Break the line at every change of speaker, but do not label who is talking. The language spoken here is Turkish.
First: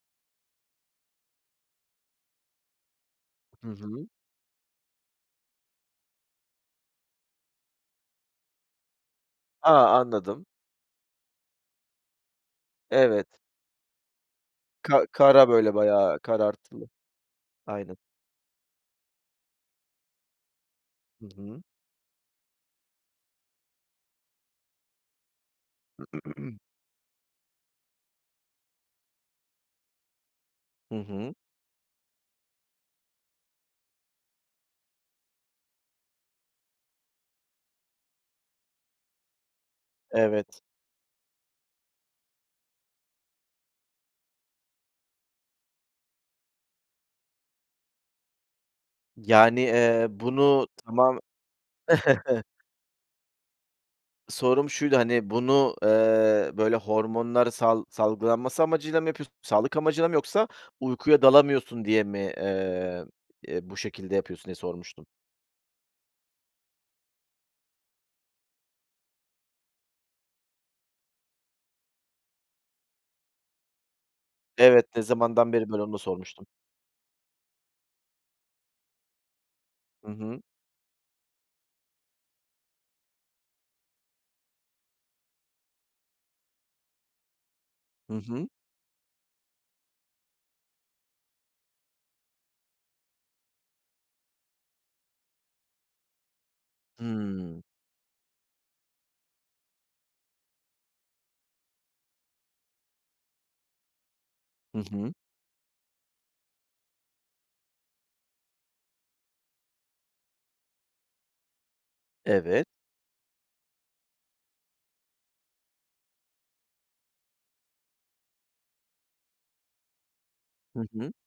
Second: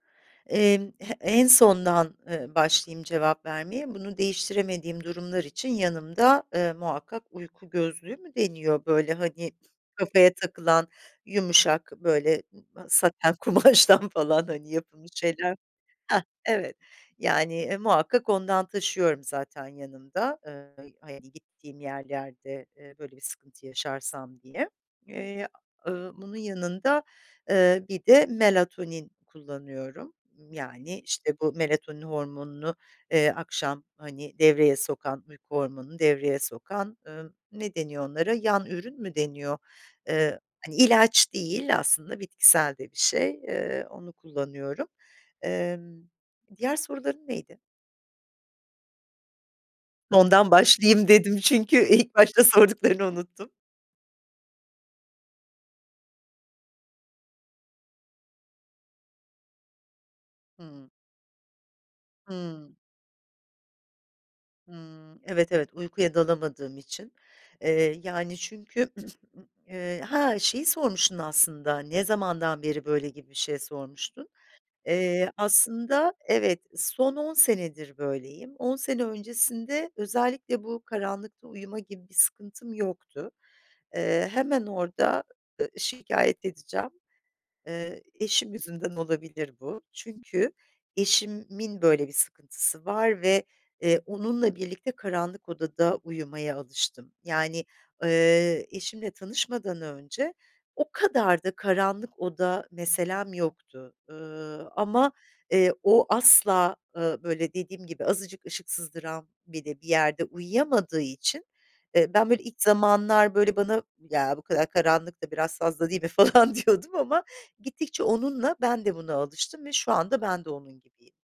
Emm, he en sondan, emm, başlayayım cevap
Hı
vermeye,
hı.
bunu değiştiremediğim durumlar için yanımda, eee, muhakkak uyku gözlüğü mü deniyor? Böyle, hani,
A!
kafaya
Anladım.
takılan yumuşak, böyle,
Evet.
saten kumaştan falan, hani,
Ka
yapılmış
kara,
şeyler
böyle, bayağı
Hah, evet.
karartılı.
Yani, e,
Aynen.
muhakkak ondan taşıyorum zaten yanımda, eee, [unintelligible]
Hı
hani,
hı.
gittiğim yerlerde, eee, böyle, bir sıkıntı yaşarsam diye. Eee, ııı, bunun yanında, eee, bir de melatonin kullanıyorum. Imm,
Hı
yani,
hı.
işte, bu melatonin hormonunu, eee, akşam, hani, devreye sokan, uyku hormonunu devreye sokan, ımm, ne deniyor onlara, yan ürün mü deniyor? Eee,
Evet.
hani, ilaç değil aslında bitkisel de bir şey, eee, onu kullanıyorum. Emm, diğer soruların neydi?
Yani, eee,
"Sondan
bunu
başlayayım."
tamam
dedim çünkü ilk başta sorduklarını unuttum.
Sorum şuydu, hani, "Bunu, eee, böyle, hormonlar sal salgılanması amacıyla mı yapıyorsun? Sağlık amacıyla mı yoksa
Hıı.
uykuya dalamıyorsun diye mi,
Hımm.
eee, eee, bu şekilde yapıyorsun?" diye sormuştum.
Hımm, evet, evet uykuya dalamadığım için. Eee, yani, çünkü Eee, ha, şeyi sormuştun aslında, "Ne zamandan beri böyle?" gibi bir şey sormuştun.
Evet, "Ne
Eee,
zamandan beri böyle?" onu da
aslında
sormuştum.
evet, son 10 senedir böyleyim. 10 sene öncesinde
Hı hı.
özellikle bu karanlıkta uyuma gibi bir sıkıntım yoktu. Eee, hemen orada, ııı, şikayet edeceğim, eee,
Hı hı.
eşim yüzünden olabilir bu çünkü eşimin böyle bir sıkıntısı var ve, eee, onunla birlikte karanlık odada uyumaya alıştım.
Hımm.
Yani, eee, eşimle tanışmadan önce o kadar da karanlık oda meselem yoktu. Iıı,
Hı
ama,
hı.
eee, o asla, ııı, böyle, dediğim gibi azıcık ışık sızdıran bile bir yerde uyuyamadığı için, eee, ben, böyle, ilk
Evet.
zamanlar, böyle, bana, "Ya, bu kadar karanlık da biraz fazla değil mi?" falan diyordum ama gittikçe onunla ben de buna alıştım ve şu anda ben de onun
Hı hı.
gibiyim.